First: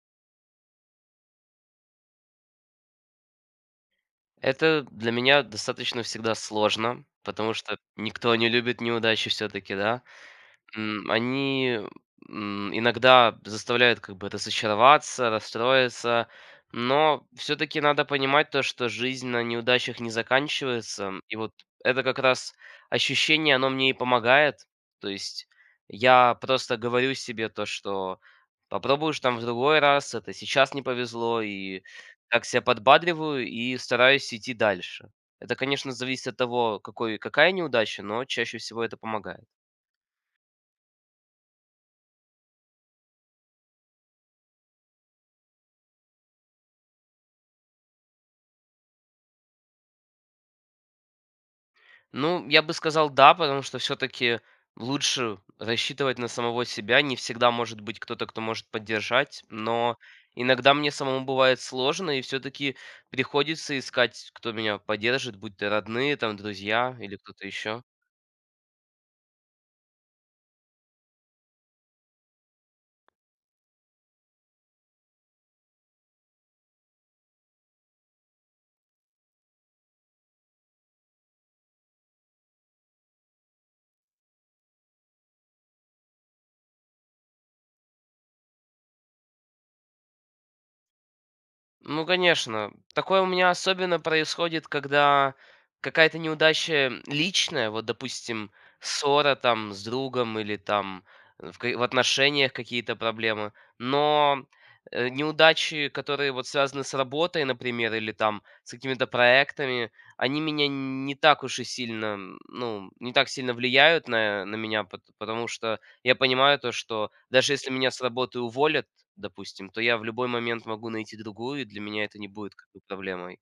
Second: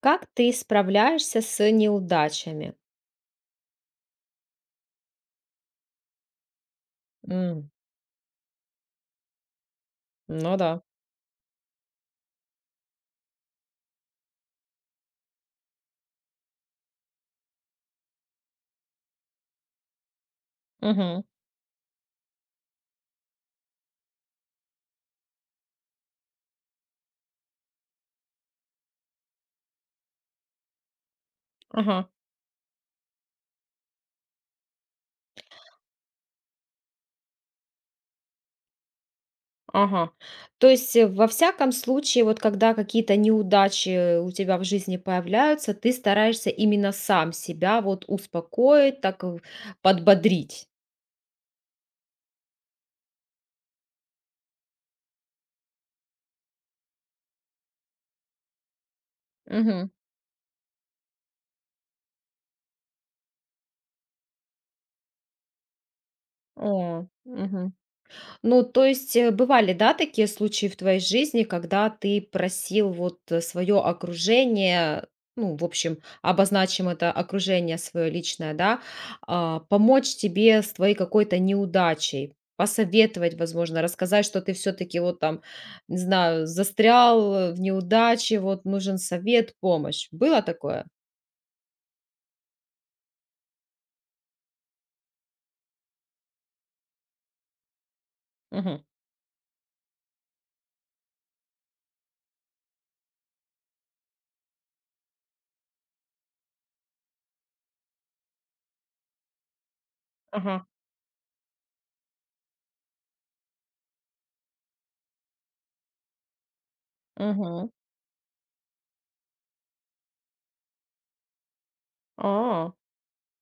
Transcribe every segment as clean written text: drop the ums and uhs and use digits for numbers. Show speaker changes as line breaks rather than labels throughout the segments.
Как ты справляешься с неудачами?
Это для меня достаточно всегда сложно, потому
М,
что никто не любит неудачи все-таки, да.
ну да.
Они иногда заставляют как бы разочароваться, расстроиться, но все таки надо понимать то, что жизнь на неудачах не заканчивается.
Мгм.
И вот это как раз ощущение, оно мне и помогает. То есть я просто говорю себе то, что попробуешь там в другой раз, это сейчас не повезло, и
Ага,
так себя подбадриваю и стараюсь идти дальше. Это, конечно, зависит от того, какой какая неудача, но чаще всего это помогает.
ага. То есть, во всяком случае, вот когда какие-то неудачи у тебя в жизни появляются, ты стараешься именно сам себя вот успокоить, так подбодрить.
Ну, я бы сказал, да, потому что все-таки лучше рассчитывать на самого себя. Не всегда может быть кто-то, кто может поддержать,
Мгм.
но иногда мне самому бывает сложно, и все-таки приходится искать, кто меня поддержит, будь то родные, там, друзья
О,
или кто-то
мгм.
еще.
Ну, то есть, бывали, да, такие случаи в твоей жизни, когда ты просил вот свое окружение, ну, в общем, обозначим это окружение свое личное, да, помочь тебе с твоей какой-то неудачей, посоветовать, возможно, рассказать, что ты все-таки вот там, не знаю, застрял в неудаче, вот нужен совет, помощь. Было такое?
Ну, конечно. Такое у меня особенно происходит, когда какая-то неудача личная, вот, допустим,
Мгм.
ссора там с другом или там в отношениях какие-то проблемы, но неудачи, которые вот связаны с работой, например, или там с какими-то проектами, они
Ага.
меня не так уж и сильно, ну, не так сильно влияют на меня, потому что я понимаю то, что даже если
Мгм.
меня с работы уволят, допустим, то я в любой момент могу найти другую, и для меня это не будет как
А.
бы проблемой.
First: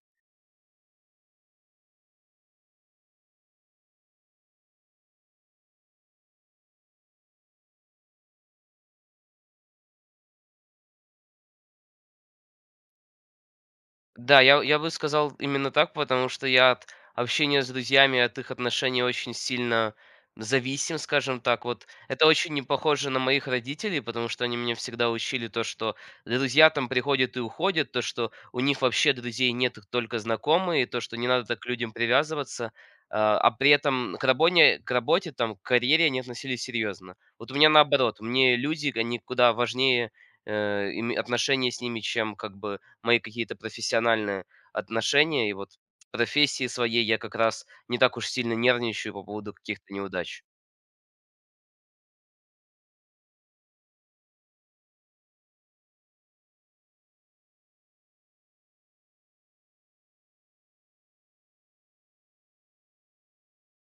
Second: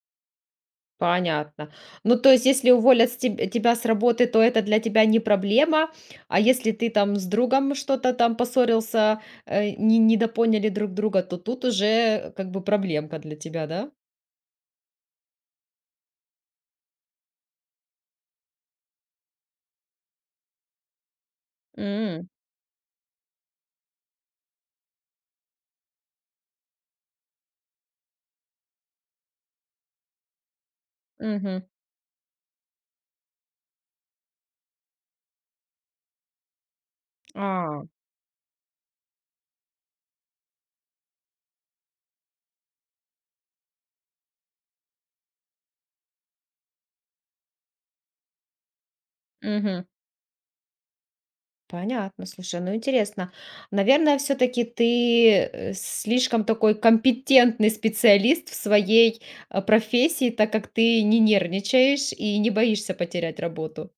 Понятно. Ну, то есть, если уволят с тебя с работы, то это для тебя не проблема, а если ты там с другом что-то там поссорился, не недопоняли друг друга, то тут уже как бы проблемка для тебя, да?
Да, я бы сказал именно так, потому что я от общения с друзьями, от их отношений очень сильно зависим, скажем так. Вот это
М,
очень не похоже на моих родителей, потому что они меня всегда учили то, что друзья там приходят и уходят, то, что у них вообще друзей нет, их только знакомые, то, что не надо так
мгм.
к людям привязываться. А при этом к работе, там, к карьере они относились серьезно. Вот у меня
А,
наоборот, мне люди, они куда важнее отношения с ними, чем как бы мои какие-то профессиональные отношения. И вот в профессии своей я как раз не так уж сильно нервничаю по поводу
мгм.
каких-то неудач.
Понятно, слушай, ну интересно. Наверное, все таки ты, слишком такой компетентный специалист в своей, профессии, так как ты не нервничаешь и не боишься потерять работу.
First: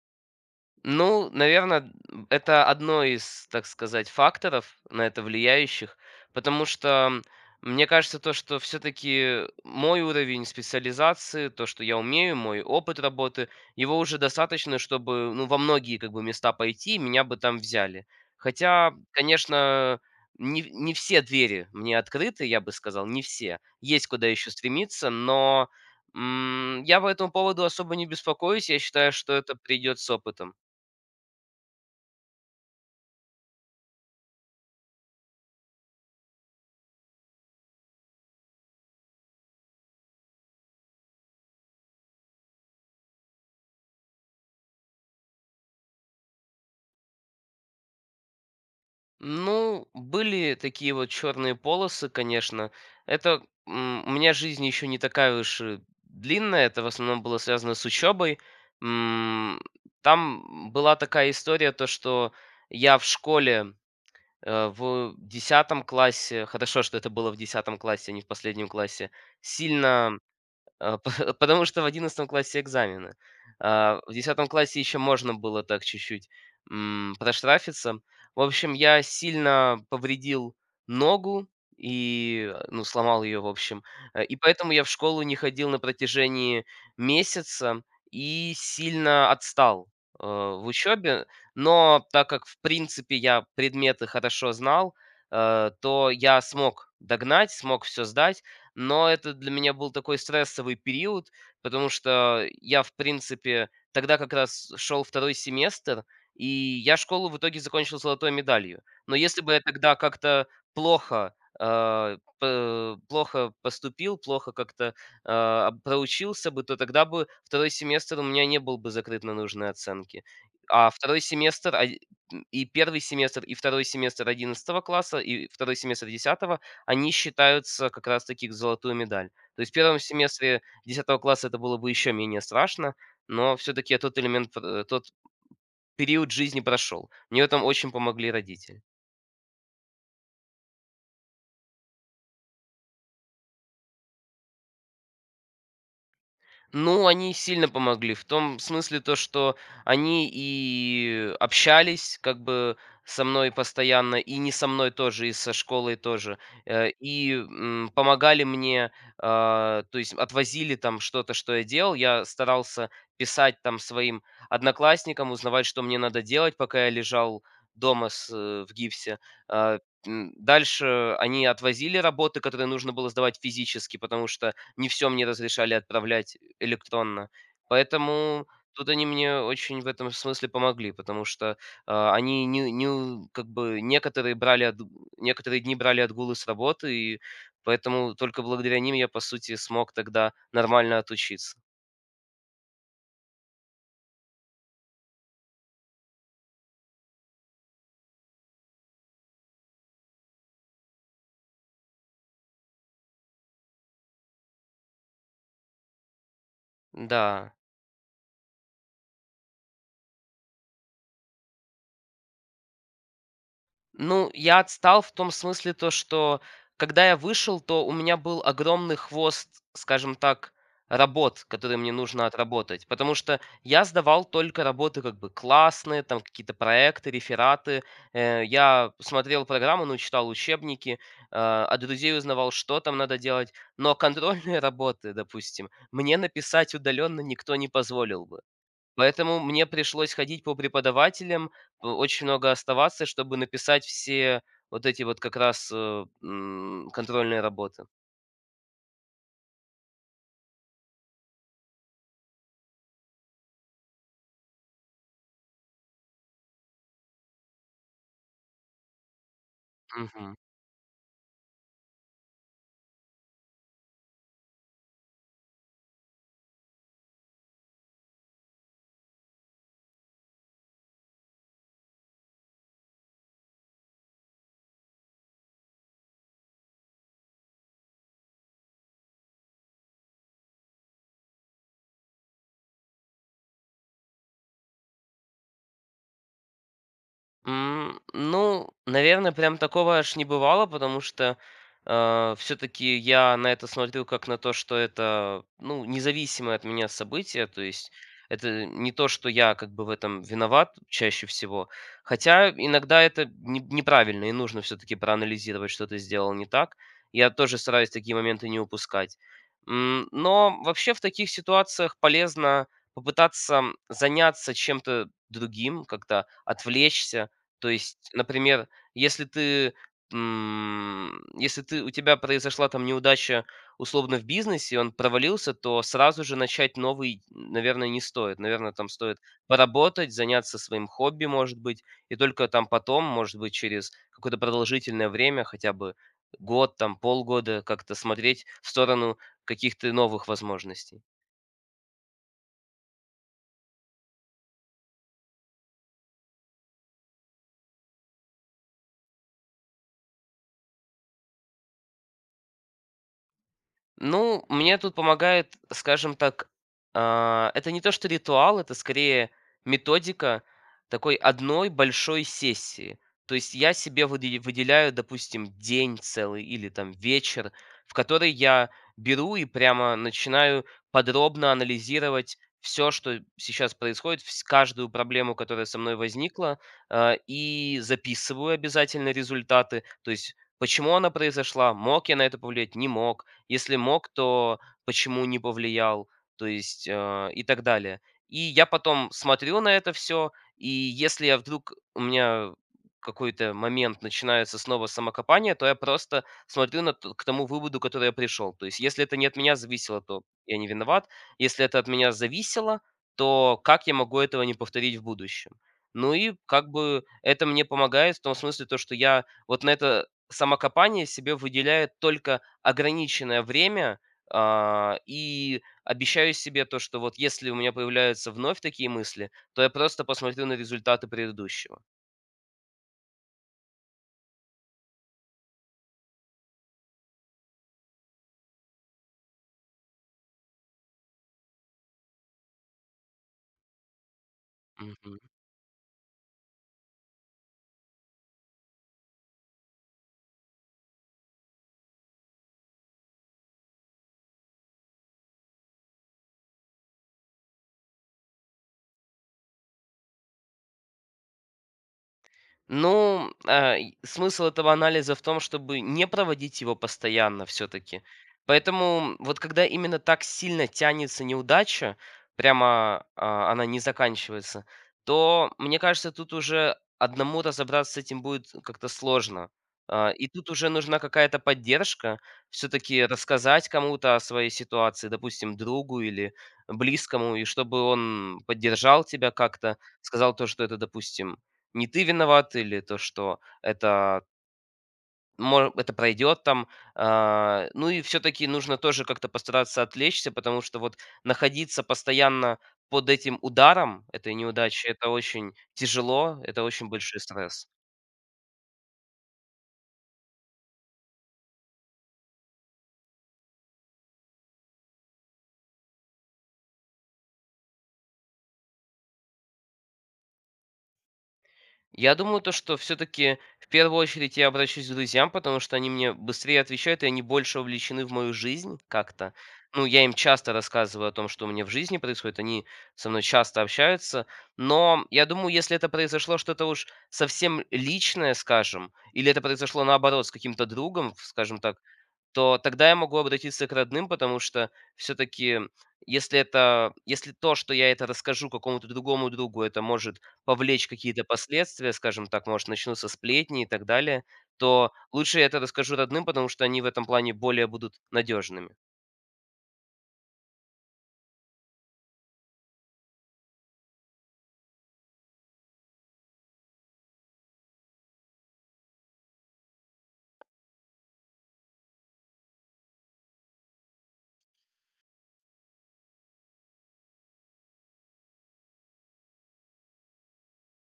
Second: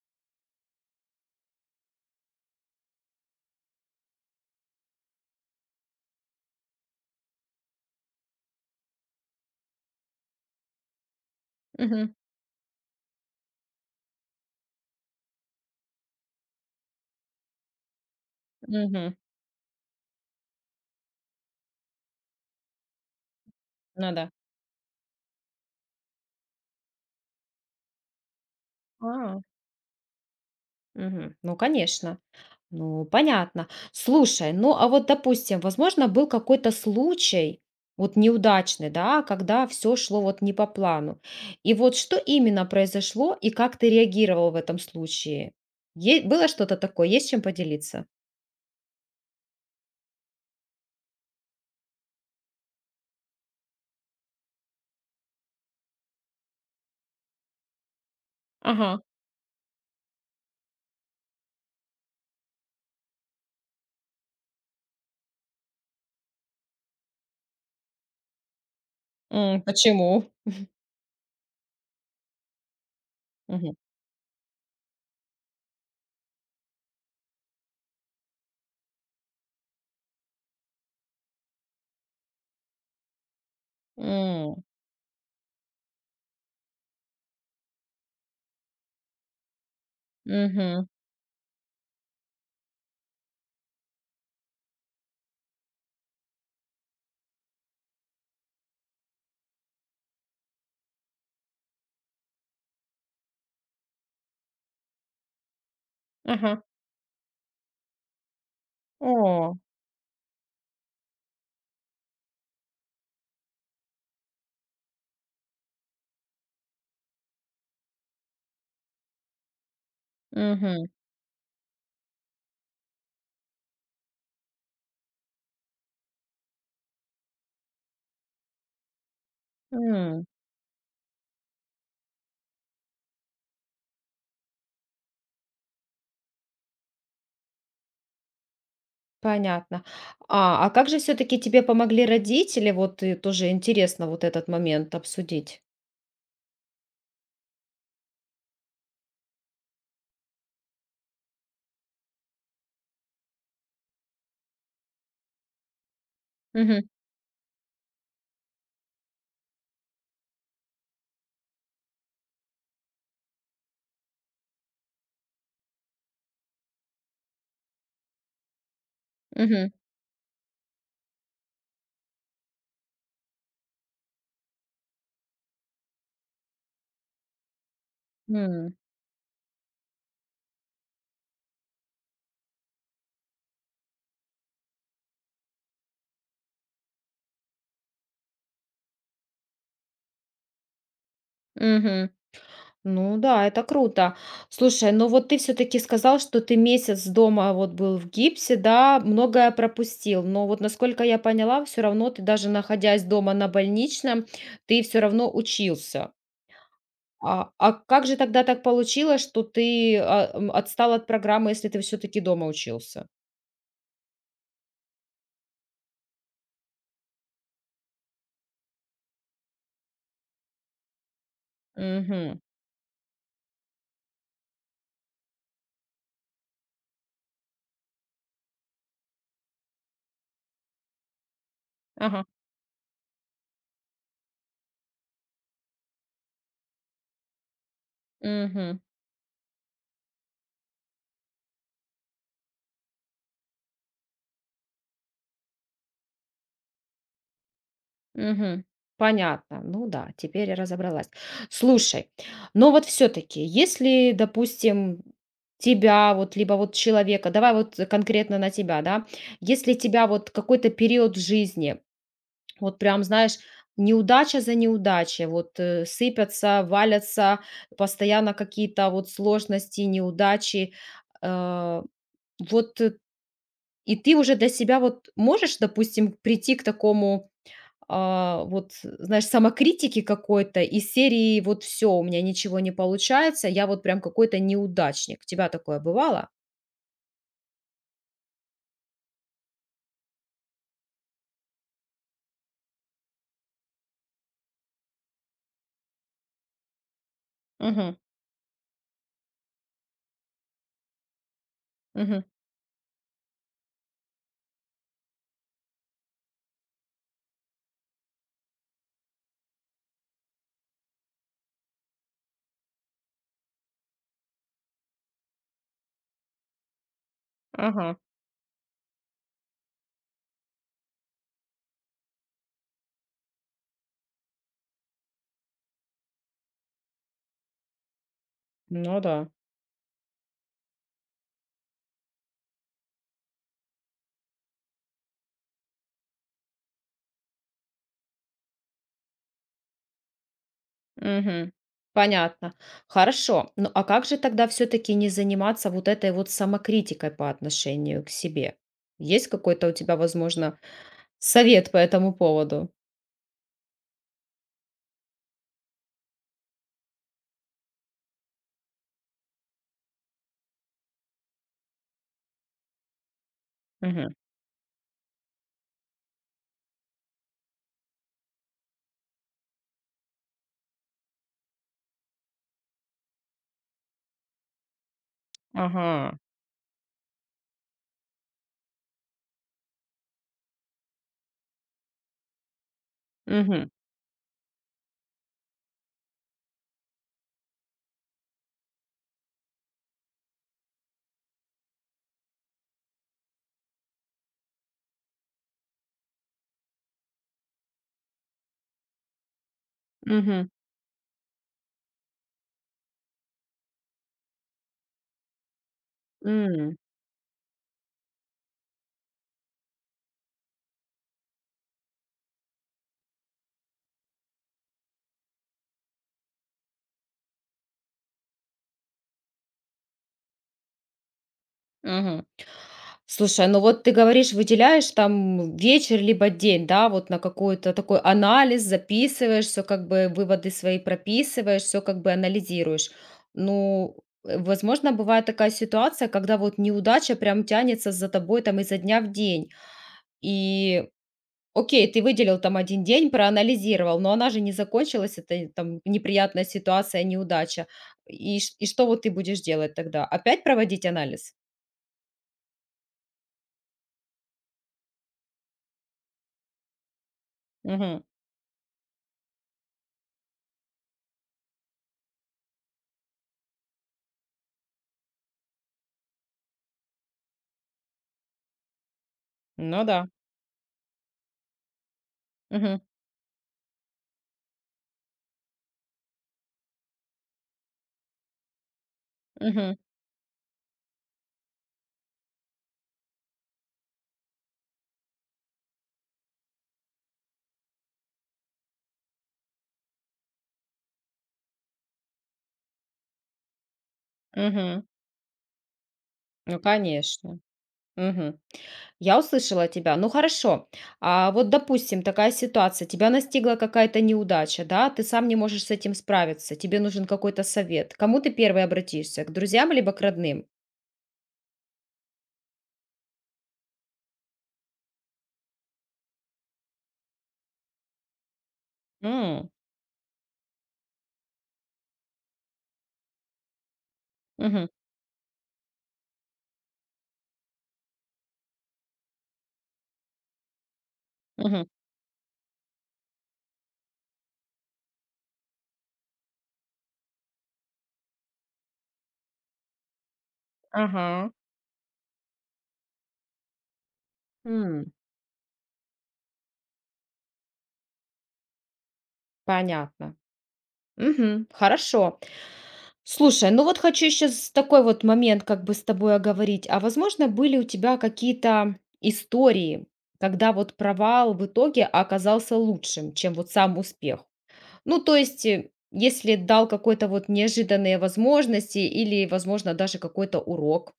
Ну, наверное, это одно из, так сказать, факторов, на это влияющих, потому что мне кажется, то, что все таки мой уровень специализации, то, что я
Мгм,
умею, мой опыт работы, его уже достаточно, чтобы, ну, во многие как бы места пойти, и меня бы там взяли. Хотя,
мгм.
конечно, не все двери мне открыты, я бы сказал, не все. Есть
Ну
куда
да.
еще стремиться, но, я по этому поводу особо не беспокоюсь. Я считаю, что
А,
это придет с опытом.
мгм. Ну, конечно. Ну, понятно. Слушай, ну а вот, допустим, возможно, был какой-то случай, вот неудачный, да, когда все шло вот не по плану. И вот что именно произошло и как ты реагировал в этом случае? Было что-то такое? Есть чем поделиться?
Ну, были такие вот черные полосы, конечно. Это, у меня жизнь еще не такая уж и длинная, это в основном было связано с учебой.
Ага.
М, Там была такая история, то что я в школе в десятом классе, хорошо, что это было в десятом классе, а не в последнем классе,
М,
сильно
почему?
а, потому что в одиннадцатом классе экзамены.
Мгм.
В десятом классе еще можно было так чуть-чуть, проштрафиться. В общем, я сильно повредил ногу и, ну, сломал ее, в общем. И
М,
поэтому я в школу не ходил на протяжении месяца и сильно отстал, в
мгм.
учебе. Но так как, в принципе, я предметы хорошо знал, то я смог догнать, смог все сдать. Но это для меня был такой стрессовый период, потому что я, в принципе, тогда как раз шел второй семестр, и
Ага.
я школу в итоге закончил золотой медалью. Но если бы
О.
я тогда как-то плохо, э, п плохо поступил, плохо как-то, проучился бы, то тогда бы второй семестр у меня не был бы закрыт на нужные оценки.
Мгм.
А второй семестр, и первый семестр, и второй семестр одиннадцатого класса, и второй семестр десятого они считаются как раз таки к золотую медаль. То есть в первом
М.
семестре десятого класса это было бы еще менее страшно, но все-таки я тот элемент, тот период жизни прошел. Мне в этом очень помогли родители.
Понятно. А как же все-таки тебе помогли родители? Вот и тоже интересно вот этот момент обсудить.
Ну, они сильно помогли в том смысле, то, что они и общались как бы со мной постоянно, и не со мной тоже, и со школой тоже.
Мгм.
И помогали мне, то есть отвозили там что-то, что я делал. Я старался писать там своим одноклассникам, узнавать, что мне надо делать, пока я лежал дома в гипсе.
Мгм.
А, Дальше они отвозили работы, которые нужно было сдавать физически, потому что не все мне разрешали отправлять электронно. Поэтому
М.
тут они мне очень в этом смысле помогли, потому что, они не не у как бы некоторые дни брали отгулы с работы, и поэтому только благодаря ним я, по сути, смог тогда нормально отучиться.
Мгм. Ну да, это круто. Слушай, ну вот ты все-таки сказал, что ты месяц дома вот был в гипсе, да, многое пропустил. Но вот насколько я поняла, все равно ты даже находясь дома на больничном, ты все равно учился.
Да.
А как же тогда так получилось, что ты отстал от программы, если ты все-таки дома учился?
Ну, я отстал в том смысле, то что когда я вышел, то у меня был огромный хвост, скажем так, работ, которые мне нужно
Мгм.
отработать. Потому что я сдавал только работы как бы классные, там какие-то проекты, рефераты. Я смотрел программу, ну, читал учебники, от друзей
Ага.
узнавал, что там надо делать. Но контрольные работы, допустим, мне написать удаленно никто не позволил бы.
Мгм.
Поэтому мне пришлось ходить по преподавателям, очень много оставаться, чтобы написать все вот эти вот как раз, контрольные работы.
Мгм. Понятно. Ну да, теперь я разобралась. Слушай, но вот все-таки, если, допустим, тебя вот, либо вот человека, давай вот конкретно на тебя, да, если тебя вот
Мгм.
какой-то период в жизни, вот прям, знаешь, неудача за неудачей, вот сыпятся, валятся, постоянно какие-то вот сложности, неудачи, э, вот и ты уже для себя вот можешь, допустим, прийти к такому вот, знаешь, самокритики какой-то из серии вот все, у меня ничего не получается, я вот прям какой-то неудачник. У тебя такое бывало?
Ну, наверное, прям такого аж не бывало, потому что, все таки я на это смотрю как на то, что это, ну, независимое от меня событие. То есть
Мгм.
это не то, что я как бы в этом виноват чаще всего.
Мгм.
Хотя иногда это не неправильно, и нужно все таки проанализировать, что ты сделал не так. Я тоже стараюсь такие моменты не упускать. Но вообще в таких ситуациях полезно попытаться заняться чем-то другим, как-то отвлечься. То
Ага.
есть, например, если ты, м, если ты у тебя произошла там неудача условно в бизнесе, он провалился, то сразу же начать новый, наверное, не стоит. Наверное, там
Ну
стоит
да.
поработать, заняться своим хобби, может быть, и только там потом, может быть, через какое-то продолжительное время, хотя бы год, там полгода, как-то смотреть в сторону каких-то новых возможностей.
Мгм. Понятно. Хорошо. Ну а как же тогда все-таки не заниматься вот этой вот самокритикой по отношению к себе? Есть какой-то у тебя, возможно, совет по этому поводу?
Ну, мне тут помогает, скажем так, это не то что ритуал, это скорее методика такой одной большой сессии. То есть я себе
Мгм.
выделяю, допустим, день целый или там вечер, в который я беру и прямо начинаю подробно анализировать все, что сейчас происходит, каждую проблему, которая со мной
Ага.
возникла, и записываю обязательно результаты, то есть почему она произошла, мог я на это повлиять, не мог,
Мгм.
если мог, то почему не повлиял? То есть, и так далее. И я потом смотрю на это все, и если я вдруг у меня какой-то момент начинается снова самокопание, то я просто смотрю на т к тому выводу, который я пришел. То есть если это не от меня зависело, то
Мгм.
я не виноват. Если это от меня зависело, то как я могу этого не повторить в будущем? Ну и как
М.
бы это мне помогает в том смысле, то что я вот на это самокопание себе выделяет только ограниченное время, и обещаю себе то, что вот если у меня появляются вновь такие мысли, то я просто посмотрю на результаты предыдущего.
Мгм. Слушай, ну вот ты говоришь, выделяешь там вечер либо день, да, вот на какой-то такой анализ, записываешь все, как бы выводы свои прописываешь, все как бы анализируешь. Ну, возможно,
Мгм.
бывает такая ситуация, когда вот неудача прям тянется за тобой там изо дня в день. И окей, ты выделил там один день, проанализировал, но она же не закончилась, это там неприятная ситуация, неудача. И что вот ты будешь делать тогда? Опять проводить анализ?
Ну, и смысл этого анализа в том, чтобы не проводить его постоянно все-таки.
Мгм.
Поэтому вот когда именно так сильно тянется неудача, прямо она не заканчивается, то, мне кажется, тут уже одному разобраться с этим будет как-то сложно.
Ну
И тут уже нужна какая-то поддержка,
да.
все-таки рассказать кому-то о своей ситуации, допустим, другу или близкому, и чтобы он поддержал тебя как-то,
Мгм,
сказал то, что это, допустим, не ты виноват или то, что это мо это пройдет там. Ну и все-таки нужно тоже как-то постараться отвлечься, потому что вот находиться постоянно под этим ударом этой
мгм.
неудачи — это очень тяжело,
Ну,
это очень большой
конечно.
стресс.
Мгм. Я услышала тебя. Ну хорошо. А вот, допустим, такая ситуация, тебя настигла какая-то неудача, да, ты сам не можешь с этим справиться, тебе нужен какой-то совет. К кому ты первый обратишься? К друзьям либо к родным?
Я думаю, то, что все-таки в первую очередь я обращусь к друзьям, потому что они мне быстрее отвечают, и они больше вовлечены в мою жизнь как-то.
М,
Ну, я им часто рассказываю о том, что у меня в жизни происходит, они со мной часто общаются.
мгм,
Но я думаю, если это произошло что-то уж совсем личное, скажем, или это произошло наоборот с каким-то другом, скажем
мгм.
так, то тогда я могу обратиться к родным, потому что все-таки, если то, что я это расскажу какому-то другому другу, это может повлечь какие-то
Ага.
последствия, скажем так, может, начнутся сплетни и так далее, то
М,
лучше я это расскажу родным, потому что они в этом плане более будут надежными.
понятно. Мгм. Хорошо. Слушай, ну вот хочу сейчас такой вот момент как бы с тобой оговорить. А возможно, были у тебя какие-то истории, когда вот провал в итоге оказался лучшим, чем вот сам успех? Ну, то есть, если дал какой-то вот неожиданные возможности или, возможно, даже какой-то урок.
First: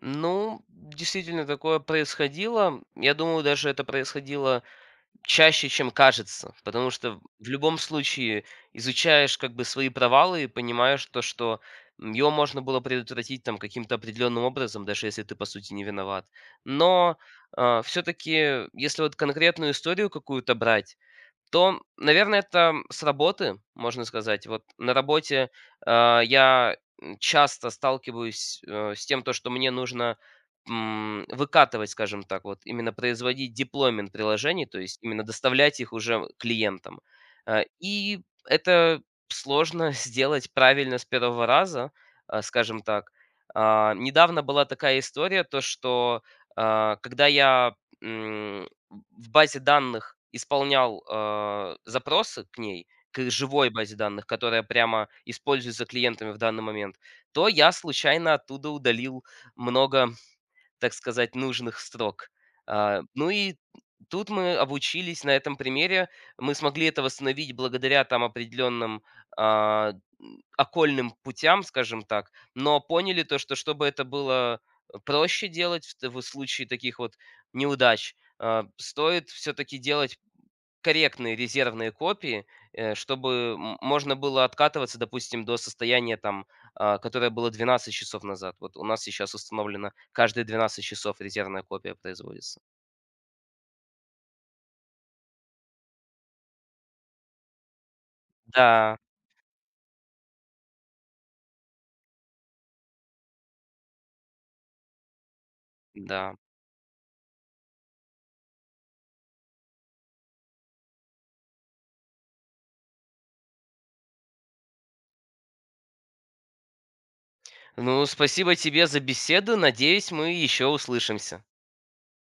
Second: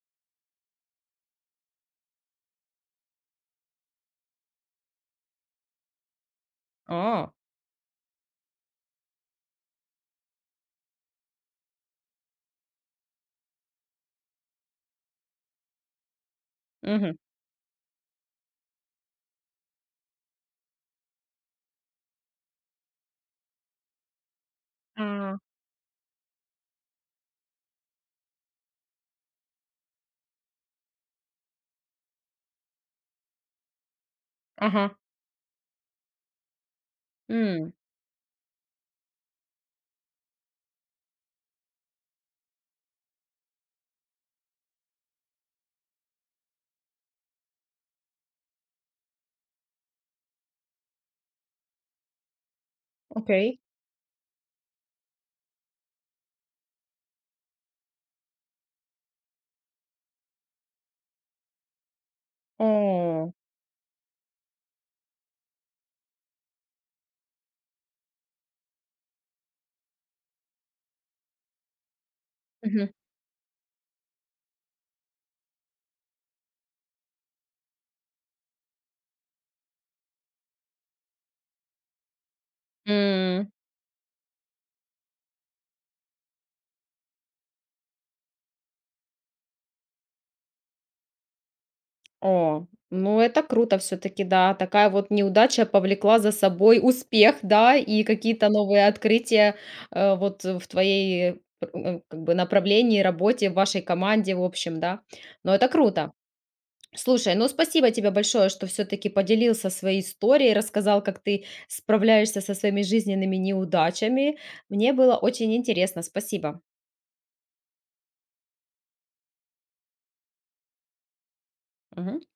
Ну, действительно, такое происходило. Я думаю, даже это происходило чаще, чем кажется, потому что
А,
в любом случае изучаешь как бы свои провалы и понимаешь то, что его можно было предотвратить там каким-то определенным образом, даже если ты, по сути, не виноват.
мгм.
Но все-таки, если вот конкретную историю какую-то брать, то, наверное, это с работы, можно сказать. Вот на
А,
работе, я часто сталкиваюсь, с тем, то, что мне нужно, выкатывать, скажем так, вот именно производить деплоймент приложений, то
ага.
есть именно доставлять их уже клиентам.
М,
И это сложно сделать правильно с первого раза, скажем так. Недавно была такая история, то что, когда я в базе данных исполнял, запросы к ней, к
окей.
живой базе данных, которая прямо используется клиентами в данный момент, то я случайно оттуда удалил много, так сказать, нужных строк. Ну
О.
и тут мы обучились на этом примере. Мы смогли это восстановить благодаря там определенным, а, окольным путям, скажем так, но
Мгм.
поняли то, что чтобы это было проще делать в случае таких вот неудач, стоит все-таки делать корректные резервные копии,
М.
чтобы можно было откатываться, допустим, до состояния там, которое было 12 часов назад. Вот у нас сейчас установлено каждые 12 часов резервная копия производится.
О, ну это круто все таки да. Такая вот неудача повлекла за собой успех, да, и какие-то новые
Да,
открытия, вот в твоей, как бы направлении, работе, в вашей команде, в общем, да. Но это круто.
да.
Слушай, ну спасибо тебе большое, что все таки поделился своей историей, рассказал, как ты справляешься со своими жизненными неудачами. Мне было очень интересно. Спасибо.
Ну, спасибо тебе за беседу. Надеюсь, мы еще услышимся.
Мгм.